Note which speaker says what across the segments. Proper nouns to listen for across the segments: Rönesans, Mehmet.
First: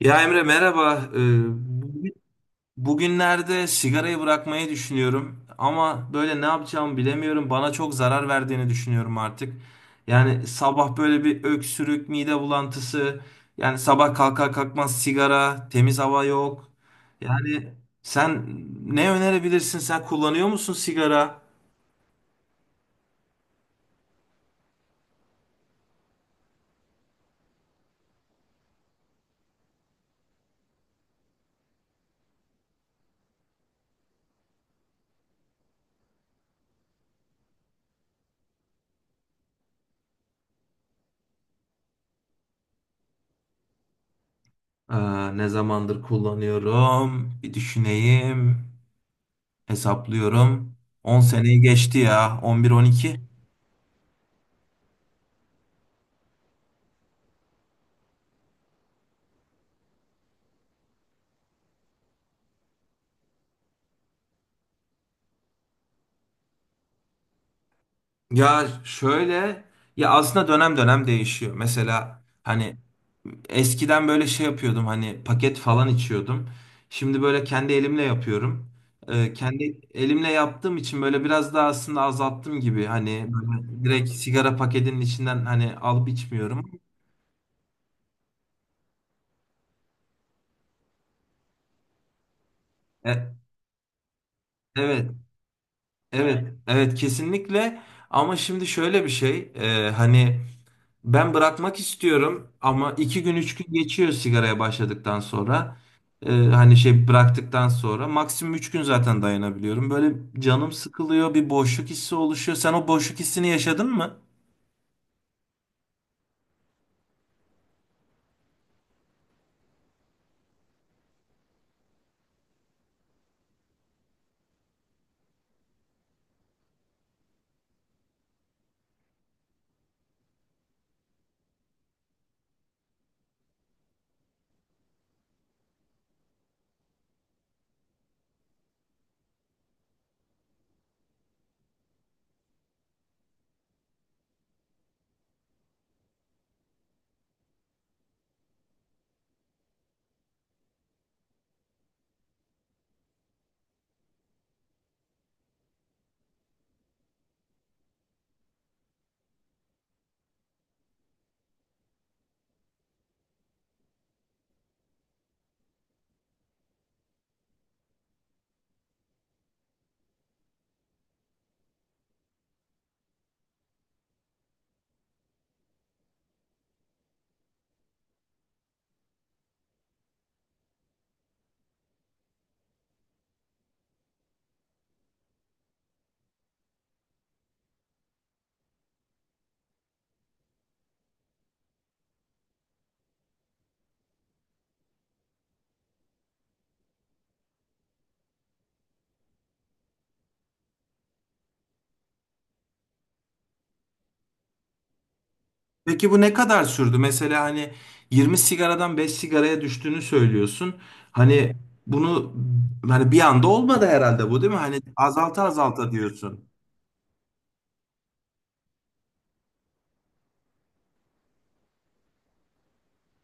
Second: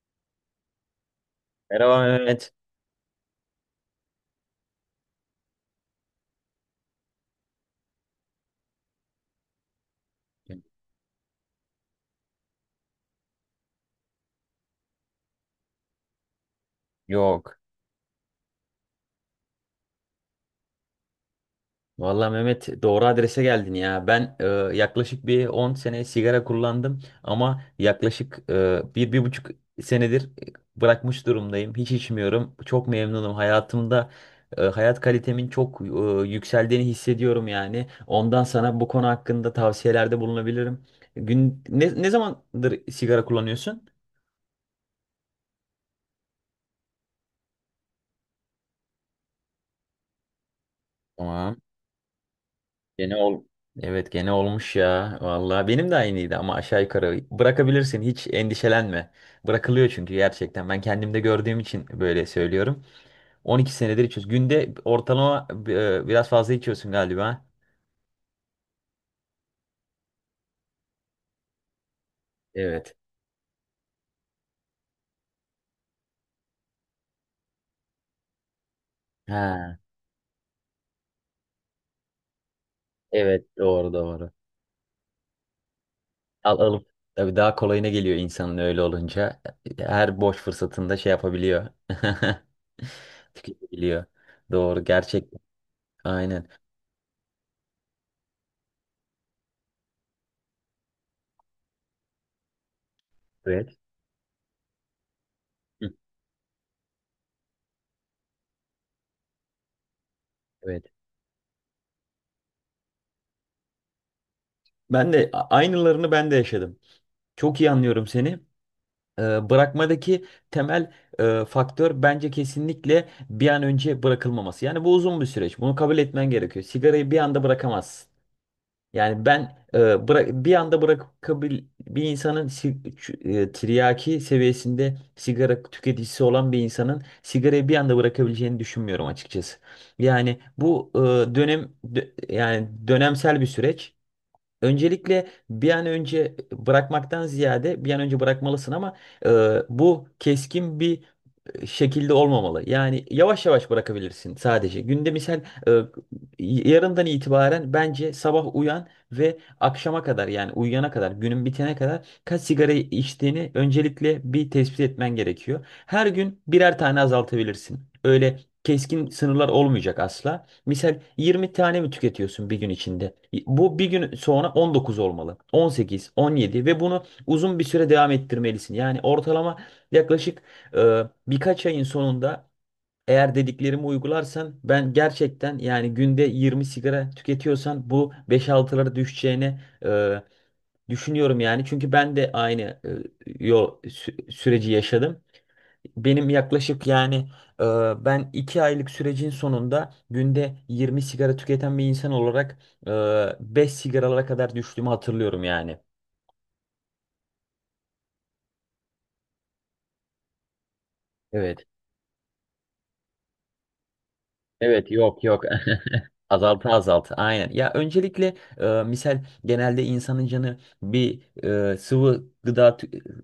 Speaker 1: Ya Emre merhaba.
Speaker 2: Merhaba
Speaker 1: Bu-
Speaker 2: Mehmet.
Speaker 1: Bugünlerde sigarayı bırakmayı düşünüyorum ama böyle ne yapacağımı bilemiyorum. Bana çok zarar verdiğini düşünüyorum artık. Yani sabah böyle bir öksürük, mide bulantısı, yani sabah kalkar kalkmaz sigara, temiz hava yok.
Speaker 2: Yok.
Speaker 1: Yani sen ne önerebilirsin? Sen kullanıyor musun sigara?
Speaker 2: Vallahi Mehmet doğru adrese geldin ya. Ben yaklaşık bir 10 sene sigara kullandım ama yaklaşık bir buçuk senedir bırakmış durumdayım. Hiç içmiyorum. Çok memnunum. Hayatımda hayat kalitemin çok yükseldiğini hissediyorum yani. Ondan sana bu konu hakkında tavsiyelerde bulunabilirim. Ne zamandır sigara kullanıyorsun?
Speaker 1: Aa, ne zamandır kullanıyorum? Bir düşüneyim, hesaplıyorum. 10
Speaker 2: Tamam.
Speaker 1: seneyi geçti ya, 11, on
Speaker 2: Gene
Speaker 1: iki
Speaker 2: ol. Evet gene olmuş ya. Vallahi benim de aynıydı ama aşağı yukarı bırakabilirsin, hiç endişelenme. Bırakılıyor çünkü gerçekten. Ben kendimde gördüğüm için böyle söylüyorum. 12 senedir içiyoruz. Günde ortalama biraz fazla içiyorsun galiba.
Speaker 1: Ya şöyle, ya aslında dönem dönem değişiyor. Mesela hani
Speaker 2: Evet.
Speaker 1: eskiden böyle şey yapıyordum, hani paket falan içiyordum. Şimdi böyle kendi elimle yapıyorum.
Speaker 2: Ha,
Speaker 1: Kendi elimle yaptığım için böyle biraz daha aslında azalttım gibi. Hani
Speaker 2: evet,
Speaker 1: böyle
Speaker 2: doğru
Speaker 1: direkt
Speaker 2: doğru.
Speaker 1: sigara paketinin içinden hani alıp
Speaker 2: Al
Speaker 1: içmiyorum.
Speaker 2: alıp tabii daha kolayına geliyor insanın öyle olunca. Her boş fırsatında şey yapabiliyor.
Speaker 1: E,
Speaker 2: Tüketebiliyor. Doğru
Speaker 1: evet,
Speaker 2: gerçekten.
Speaker 1: evet,
Speaker 2: Aynen.
Speaker 1: evet, kesinlikle. Ama şimdi şöyle bir şey, hani. Ben bırakmak istiyorum ama 2 gün 3 gün
Speaker 2: Evet.
Speaker 1: geçiyor sigaraya başladıktan sonra.
Speaker 2: Hı.
Speaker 1: Hani şey bıraktıktan sonra maksimum 3 gün zaten dayanabiliyorum. Böyle canım
Speaker 2: Evet.
Speaker 1: sıkılıyor, bir boşluk hissi oluşuyor. Sen o boşluk hissini yaşadın mı?
Speaker 2: Ben de aynılarını ben de yaşadım. Çok iyi anlıyorum seni. Bırakmadaki temel faktör bence kesinlikle bir an önce bırakılmaması. Yani bu uzun bir süreç. Bunu kabul etmen gerekiyor. Sigarayı bir anda bırakamazsın. Yani ben e, bırak bir anda bırakabil bir insanın, tiryaki seviyesinde sigara tüketicisi olan bir insanın sigarayı bir anda bırakabileceğini düşünmüyorum açıkçası. Yani bu dönemsel bir süreç. Öncelikle bir an önce bırakmaktan ziyade bir an önce bırakmalısın ama e, bu keskin bir şekilde olmamalı. Yani yavaş yavaş bırakabilirsin sadece. Günde misal e, yarından itibaren bence sabah uyan ve akşama kadar, yani uyuyana kadar, günün bitene kadar kaç sigara içtiğini öncelikle bir tespit etmen gerekiyor. Her gün birer tane azaltabilirsin. Öyle keskin sınırlar olmayacak asla. Misal 20 tane mi tüketiyorsun bir gün içinde? Bu bir gün sonra 19 olmalı. 18, 17, ve bunu uzun bir süre devam ettirmelisin. Yani ortalama yaklaşık, birkaç ayın sonunda eğer dediklerimi uygularsan, ben gerçekten yani günde 20 sigara tüketiyorsan bu 5-6'lara düşeceğini düşünüyorum yani. Çünkü ben de aynı yol süreci yaşadım. Benim yaklaşık yani e, ben 2 aylık sürecin sonunda günde 20 sigara tüketen bir insan olarak e, 5 sigaralara kadar düştüğümü hatırlıyorum yani.
Speaker 1: Peki bu ne kadar sürdü? Mesela hani 20 sigaradan 5 sigaraya düştüğünü söylüyorsun. Hani
Speaker 2: Evet.
Speaker 1: bunu hani bir anda olmadı herhalde, bu değil mi? Hani
Speaker 2: Evet, yok
Speaker 1: azalta
Speaker 2: yok.
Speaker 1: azalta diyorsun.
Speaker 2: Azalta azalta, aynen. Ya öncelikle misal, genelde insanın canı bir sıvı gıda tü-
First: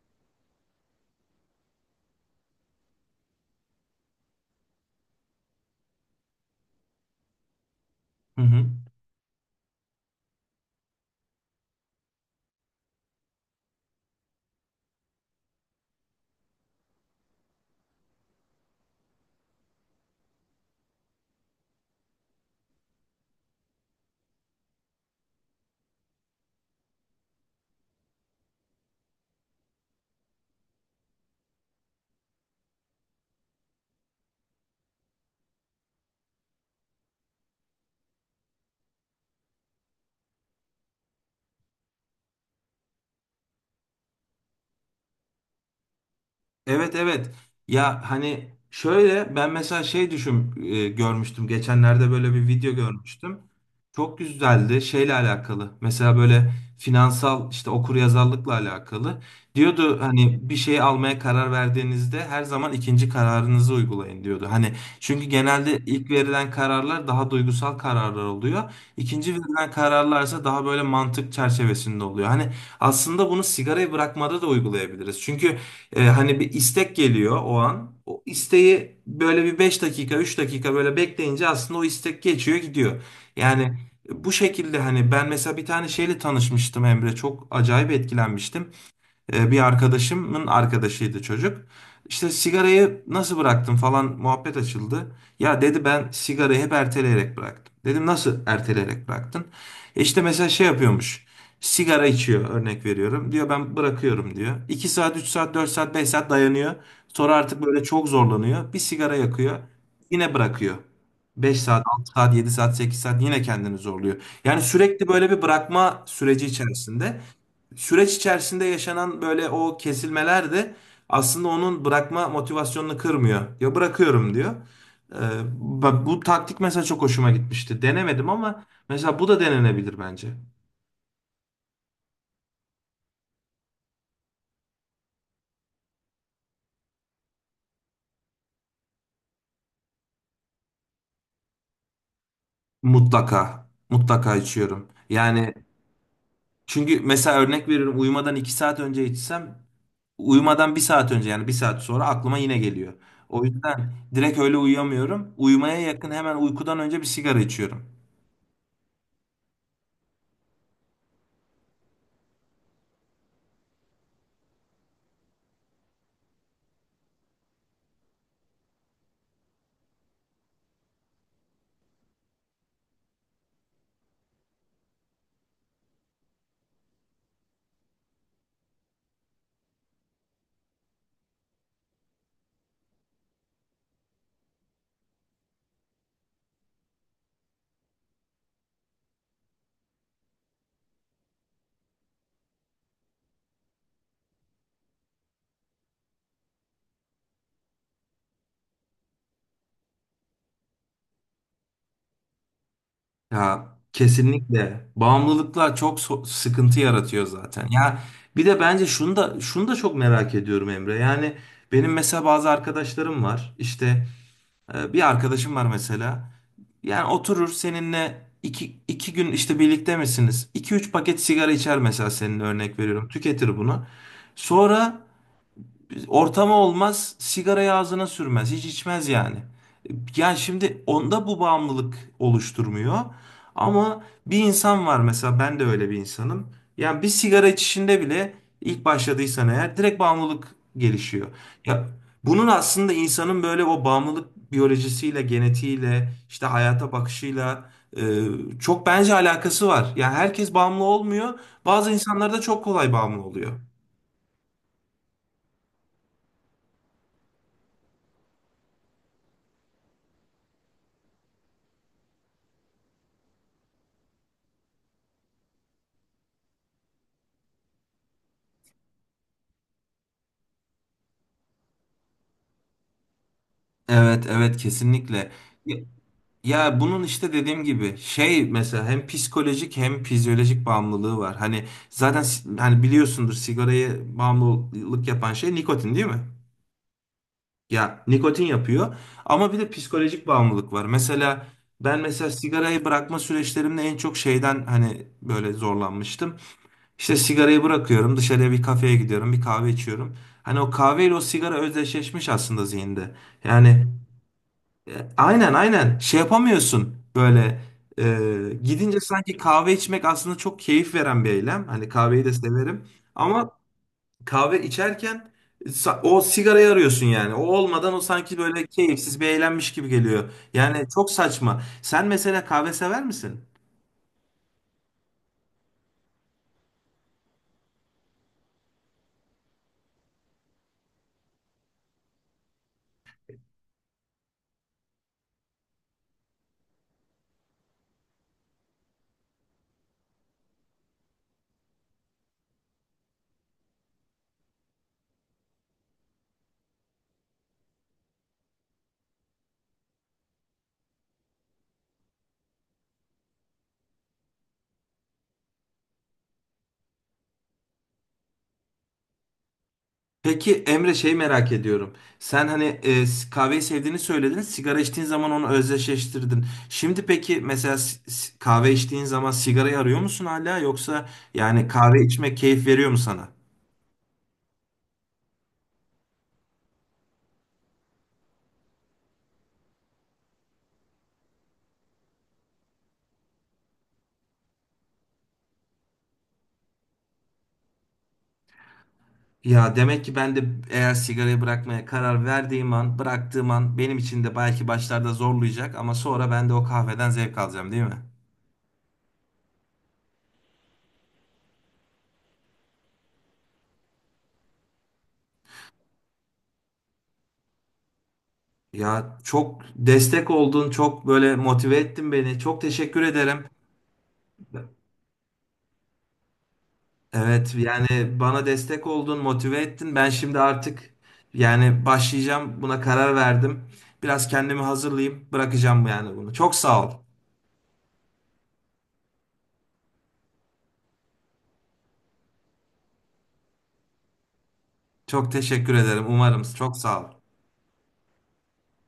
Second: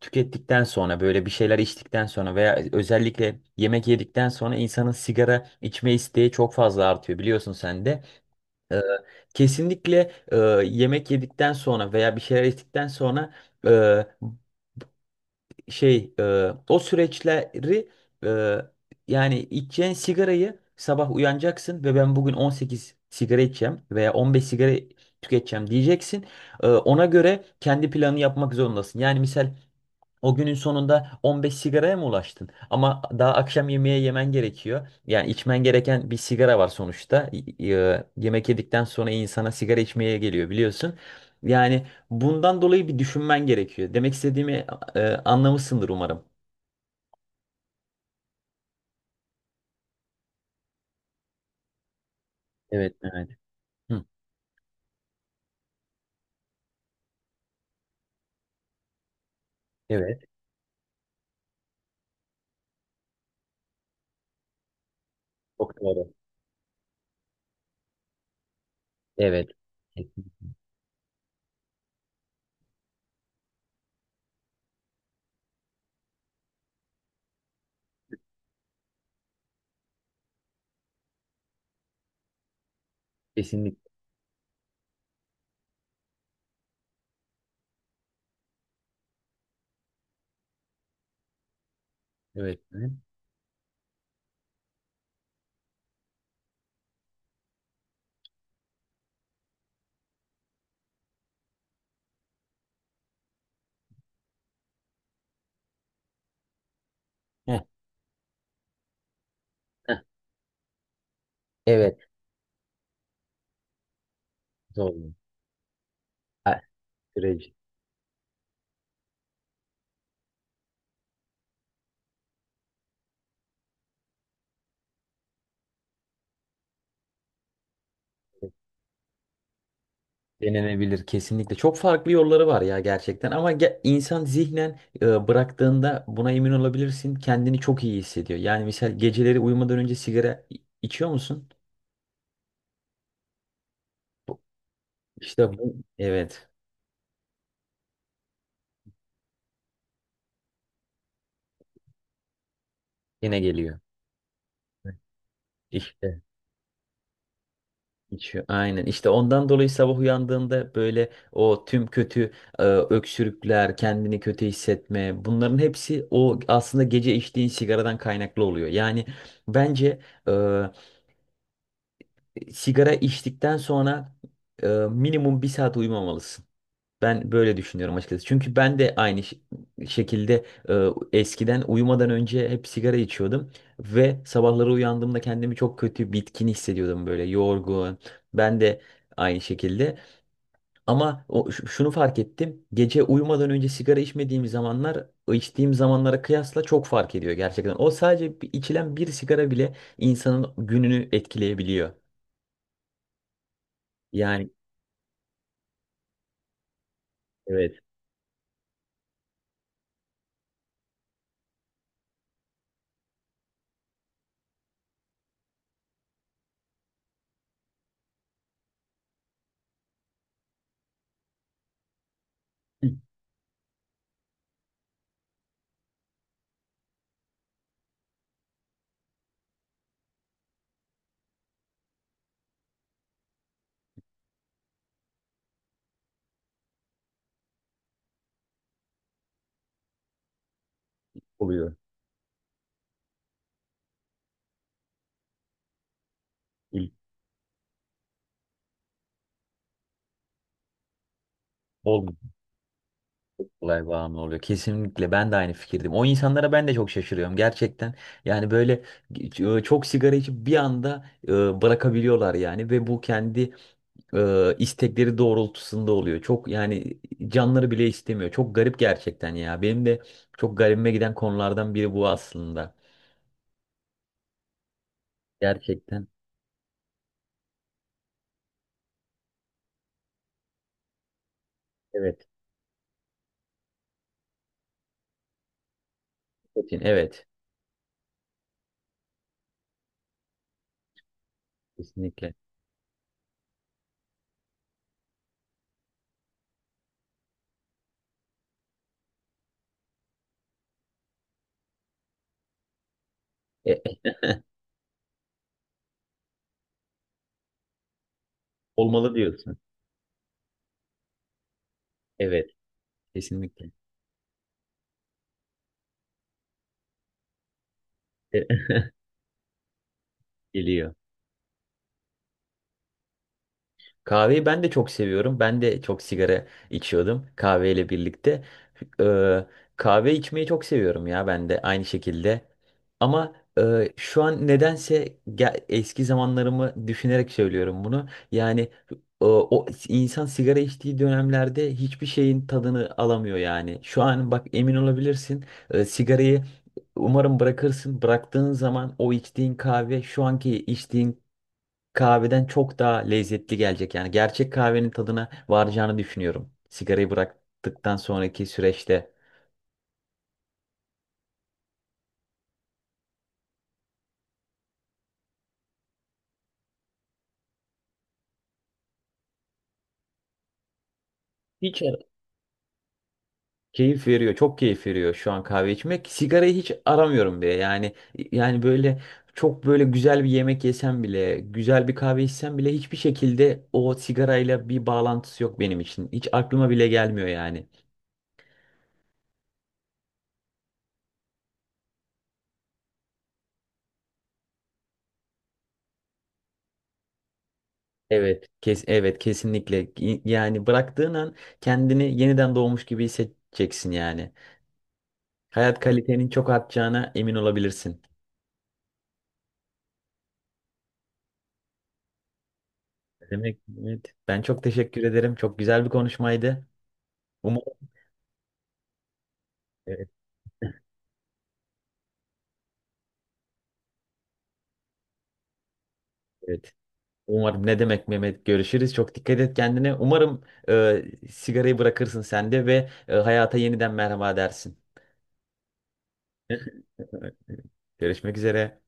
Speaker 2: tükettikten sonra, böyle bir şeyler içtikten sonra veya özellikle yemek yedikten sonra insanın sigara içme isteği çok fazla artıyor, biliyorsun sen de.
Speaker 1: Hı hı.
Speaker 2: E, kesinlikle yemek yedikten sonra veya bir şeyler içtikten sonra şey e, o süreçleri, e, yani içeceğin sigarayı, sabah uyanacaksın ve ben bugün 18 sigara içeceğim veya 15 sigara tüketeceğim diyeceksin. Ona göre kendi planını yapmak zorundasın. Yani misal o günün sonunda 15 sigaraya mı ulaştın? Ama daha akşam yemeğe yemen gerekiyor. Yani içmen gereken bir sigara var sonuçta. Yemek yedikten sonra insana sigara içmeye geliyor, biliyorsun. Yani bundan dolayı bir düşünmen gerekiyor. Demek istediğimi anlamışsındır umarım.
Speaker 1: Evet, evet. Ya hani şöyle ben mesela şey düşün, görmüştüm. Geçenlerde böyle bir video
Speaker 2: Evet evet.
Speaker 1: görmüştüm.
Speaker 2: Hı.
Speaker 1: Çok güzeldi, şeyle alakalı. Mesela böyle finansal, işte okuryazarlıkla alakalı. Diyordu
Speaker 2: Evet.
Speaker 1: hani bir şey almaya karar verdiğinizde her zaman ikinci kararınızı uygulayın diyordu. Hani çünkü genelde
Speaker 2: Çok
Speaker 1: ilk
Speaker 2: doğru.
Speaker 1: verilen kararlar daha duygusal kararlar oluyor. İkinci
Speaker 2: Evet.
Speaker 1: verilen kararlarsa daha böyle mantık çerçevesinde oluyor. Hani aslında bunu sigarayı bırakmada da uygulayabiliriz. Çünkü hani bir istek geliyor o an. O isteği böyle bir 5 dakika, 3 dakika böyle bekleyince aslında o istek geçiyor gidiyor. Yani
Speaker 2: Kesinlikle.
Speaker 1: bu şekilde hani ben mesela bir tane şeyle tanışmıştım Emre. Çok acayip etkilenmiştim. Bir arkadaşımın arkadaşıydı çocuk. İşte
Speaker 2: Evet, Mehmet.
Speaker 1: sigarayı nasıl bıraktım falan muhabbet açıldı. Ya dedi ben sigarayı hep erteleyerek bıraktım. Dedim nasıl erteleyerek bıraktın? İşte mesela şey yapıyormuş. Sigara içiyor, örnek veriyorum. Diyor ben bırakıyorum diyor. 2 saat, 3 saat, 4 saat, 5 saat dayanıyor. Sonra
Speaker 2: Heh.
Speaker 1: artık böyle çok zorlanıyor. Bir sigara yakıyor.
Speaker 2: Heh,
Speaker 1: Yine bırakıyor. 5 saat,
Speaker 2: evet.
Speaker 1: 6 saat, 7 saat, 8 saat yine kendini zorluyor. Yani sürekli
Speaker 2: Doğru.
Speaker 1: böyle bir bırakma süreci
Speaker 2: Ha,
Speaker 1: içerisinde,
Speaker 2: süreci.
Speaker 1: süreç içerisinde yaşanan böyle o kesilmeler de aslında onun bırakma motivasyonunu kırmıyor. Ya bırakıyorum diyor. Ee, Bu taktik mesela çok hoşuma gitmişti. Denemedim ama mesela bu da denenebilir bence.
Speaker 2: Denenebilir kesinlikle. Çok farklı yolları var ya gerçekten ama insan zihnen bıraktığında buna emin olabilirsin. Kendini çok iyi hissediyor. Yani mesela geceleri uyumadan önce sigara içiyor musun?
Speaker 1: Mutlaka. Mutlaka içiyorum. Yani
Speaker 2: İşte bu. Evet,
Speaker 1: çünkü mesela örnek veriyorum, uyumadan 2 saat önce içsem, uyumadan 1 saat önce, yani 1 saat sonra aklıma yine geliyor.
Speaker 2: yine
Speaker 1: O
Speaker 2: geliyor.
Speaker 1: yüzden direkt öyle uyuyamıyorum. Uyumaya yakın,
Speaker 2: İşte,
Speaker 1: hemen uykudan önce bir sigara içiyorum.
Speaker 2: içiyor. Aynen. İşte ondan dolayı sabah uyandığında böyle o tüm kötü öksürükler, kendini kötü hissetme, bunların hepsi o aslında gece içtiğin sigaradan kaynaklı oluyor. Yani bence e, sigara içtikten sonra minimum bir saat uyumamalısın. Ben böyle düşünüyorum açıkçası. Çünkü ben de aynı şekilde eskiden uyumadan önce hep sigara içiyordum ve sabahları uyandığımda kendimi çok kötü, bitkin hissediyordum, böyle yorgun. Ben de aynı şekilde. Ama şunu fark ettim. Gece uyumadan önce sigara içmediğim zamanlar, içtiğim zamanlara kıyasla çok fark ediyor gerçekten. O sadece içilen bir sigara bile insanın gününü etkileyebiliyor.
Speaker 1: Ya
Speaker 2: Yani
Speaker 1: kesinlikle bağımlılıklar çok sıkıntı yaratıyor zaten.
Speaker 2: evet.
Speaker 1: Ya bir de bence şunu da şunu da çok merak ediyorum Emre. Yani benim mesela bazı arkadaşlarım var. İşte bir arkadaşım var mesela. Yani oturur seninle iki gün işte birlikte misiniz? İki üç paket sigara içer mesela, senin örnek
Speaker 2: ilk
Speaker 1: veriyorum. Tüketir bunu. Sonra ortamı olmaz, sigarayı ağzına sürmez, hiç içmez yani. Yani şimdi onda bu bağımlılık oluşturmuyor. Ama bir insan var mesela, ben de öyle bir insanım. Yani bir sigara içişinde bile ilk başladıysan eğer direkt bağımlılık gelişiyor.
Speaker 2: oluyor.
Speaker 1: Ya bunun aslında insanın böyle o bağımlılık biyolojisiyle, genetiğiyle, işte hayata
Speaker 2: İlk
Speaker 1: bakışıyla e, çok bence alakası var. Yani herkes bağımlı olmuyor. Bazı
Speaker 2: bol
Speaker 1: insanlar da çok kolay bağımlı oluyor.
Speaker 2: kolay bağımlı oluyor. Kesinlikle, ben de aynı fikirdim. O insanlara ben de çok şaşırıyorum gerçekten. Yani böyle çok sigara içip bir anda bırakabiliyorlar yani, ve bu kendi istekleri doğrultusunda oluyor. Çok, yani canları bile istemiyor. Çok garip gerçekten ya. Benim de çok garibime giden konulardan biri bu aslında.
Speaker 1: Evet, evet, kesinlikle.
Speaker 2: Gerçekten.
Speaker 1: Ya bunun işte dediğim gibi, şey mesela hem psikolojik hem fizyolojik bağımlılığı var. Hani zaten
Speaker 2: Evet.
Speaker 1: hani biliyorsundur, sigarayı bağımlılık yapan şey nikotin, değil mi?
Speaker 2: Nikotin, evet.
Speaker 1: Ya nikotin yapıyor ama bir de psikolojik bağımlılık var. Mesela ben mesela
Speaker 2: Kesinlikle.
Speaker 1: sigarayı bırakma süreçlerimde en çok şeyden hani böyle zorlanmıştım. İşte sigarayı bırakıyorum, dışarıya bir kafeye gidiyorum, bir kahve içiyorum. Hani o kahveyle o sigara özdeşleşmiş aslında zihinde.
Speaker 2: E,
Speaker 1: Yani
Speaker 2: e,
Speaker 1: aynen, aynen şey yapamıyorsun, böyle gidince
Speaker 2: Olmalı
Speaker 1: sanki
Speaker 2: diyorsun.
Speaker 1: kahve içmek aslında çok keyif veren bir eylem. Hani kahveyi de
Speaker 2: Evet.
Speaker 1: severim ama
Speaker 2: Kesinlikle.
Speaker 1: kahve içerken o sigarayı arıyorsun yani. O olmadan o sanki
Speaker 2: E,
Speaker 1: böyle keyifsiz bir eğlenmiş gibi geliyor. Yani
Speaker 2: geliyor.
Speaker 1: çok saçma. Sen mesela kahve sever misin?
Speaker 2: Kahveyi ben de çok seviyorum. Ben de çok sigara içiyordum kahveyle birlikte. Ee, kahve içmeyi çok seviyorum ya, ben de aynı şekilde. Ama şu an nedense, eski zamanlarımı düşünerek söylüyorum bunu. Yani o insan sigara içtiği dönemlerde hiçbir şeyin tadını alamıyor yani. Şu an bak, emin olabilirsin, sigarayı umarım bırakırsın. Bıraktığın zaman o içtiğin kahve, şu anki içtiğin kahveden çok daha lezzetli gelecek. Yani gerçek kahvenin tadına varacağını düşünüyorum. Sigarayı bıraktıktan sonraki süreçte
Speaker 1: Peki Emre, şey merak ediyorum. Sen hani kahveyi sevdiğini söyledin. Sigara içtiğin zaman onu özdeşleştirdin. Şimdi peki mesela kahve içtiğin zaman sigarayı arıyor musun hala, yoksa yani
Speaker 2: hiç ara-
Speaker 1: kahve içmek keyif veriyor mu sana?
Speaker 2: keyif veriyor. Çok keyif veriyor şu an kahve içmek. Sigarayı hiç aramıyorum bile. Yani böyle, çok böyle güzel bir yemek yesem bile, güzel bir kahve içsem bile, hiçbir şekilde o sigarayla bir bağlantısı yok benim için. Hiç aklıma bile gelmiyor yani.
Speaker 1: Ya demek ki ben de, eğer sigarayı bırakmaya karar verdiğim an, bıraktığım an benim için de belki başlarda zorlayacak ama sonra ben de o kahveden zevk alacağım, değil mi?
Speaker 2: Evet, evet kesinlikle. Yani bıraktığın an kendini yeniden doğmuş gibi hissedeceksin yani. Hayat kalitenin çok artacağına emin olabilirsin.
Speaker 1: Ya çok destek oldun, çok böyle motive ettin beni. Çok teşekkür ederim.
Speaker 2: Demek evet. Ben çok teşekkür ederim. Çok güzel bir konuşmaydı.
Speaker 1: Evet
Speaker 2: Umarım.
Speaker 1: yani bana destek oldun, motive ettin.
Speaker 2: Evet.
Speaker 1: Ben şimdi artık yani başlayacağım. Buna karar verdim. Biraz kendimi hazırlayayım. Bırakacağım yani bunu. Çok
Speaker 2: Evet.
Speaker 1: sağ ol.
Speaker 2: Umarım, ne demek Mehmet, görüşürüz. Çok dikkat et kendine. Umarım e, sigarayı bırakırsın sen de, ve hayata yeniden merhaba dersin.
Speaker 1: Çok teşekkür ederim. Umarım. Çok sağ ol.
Speaker 2: Görüşmek üzere.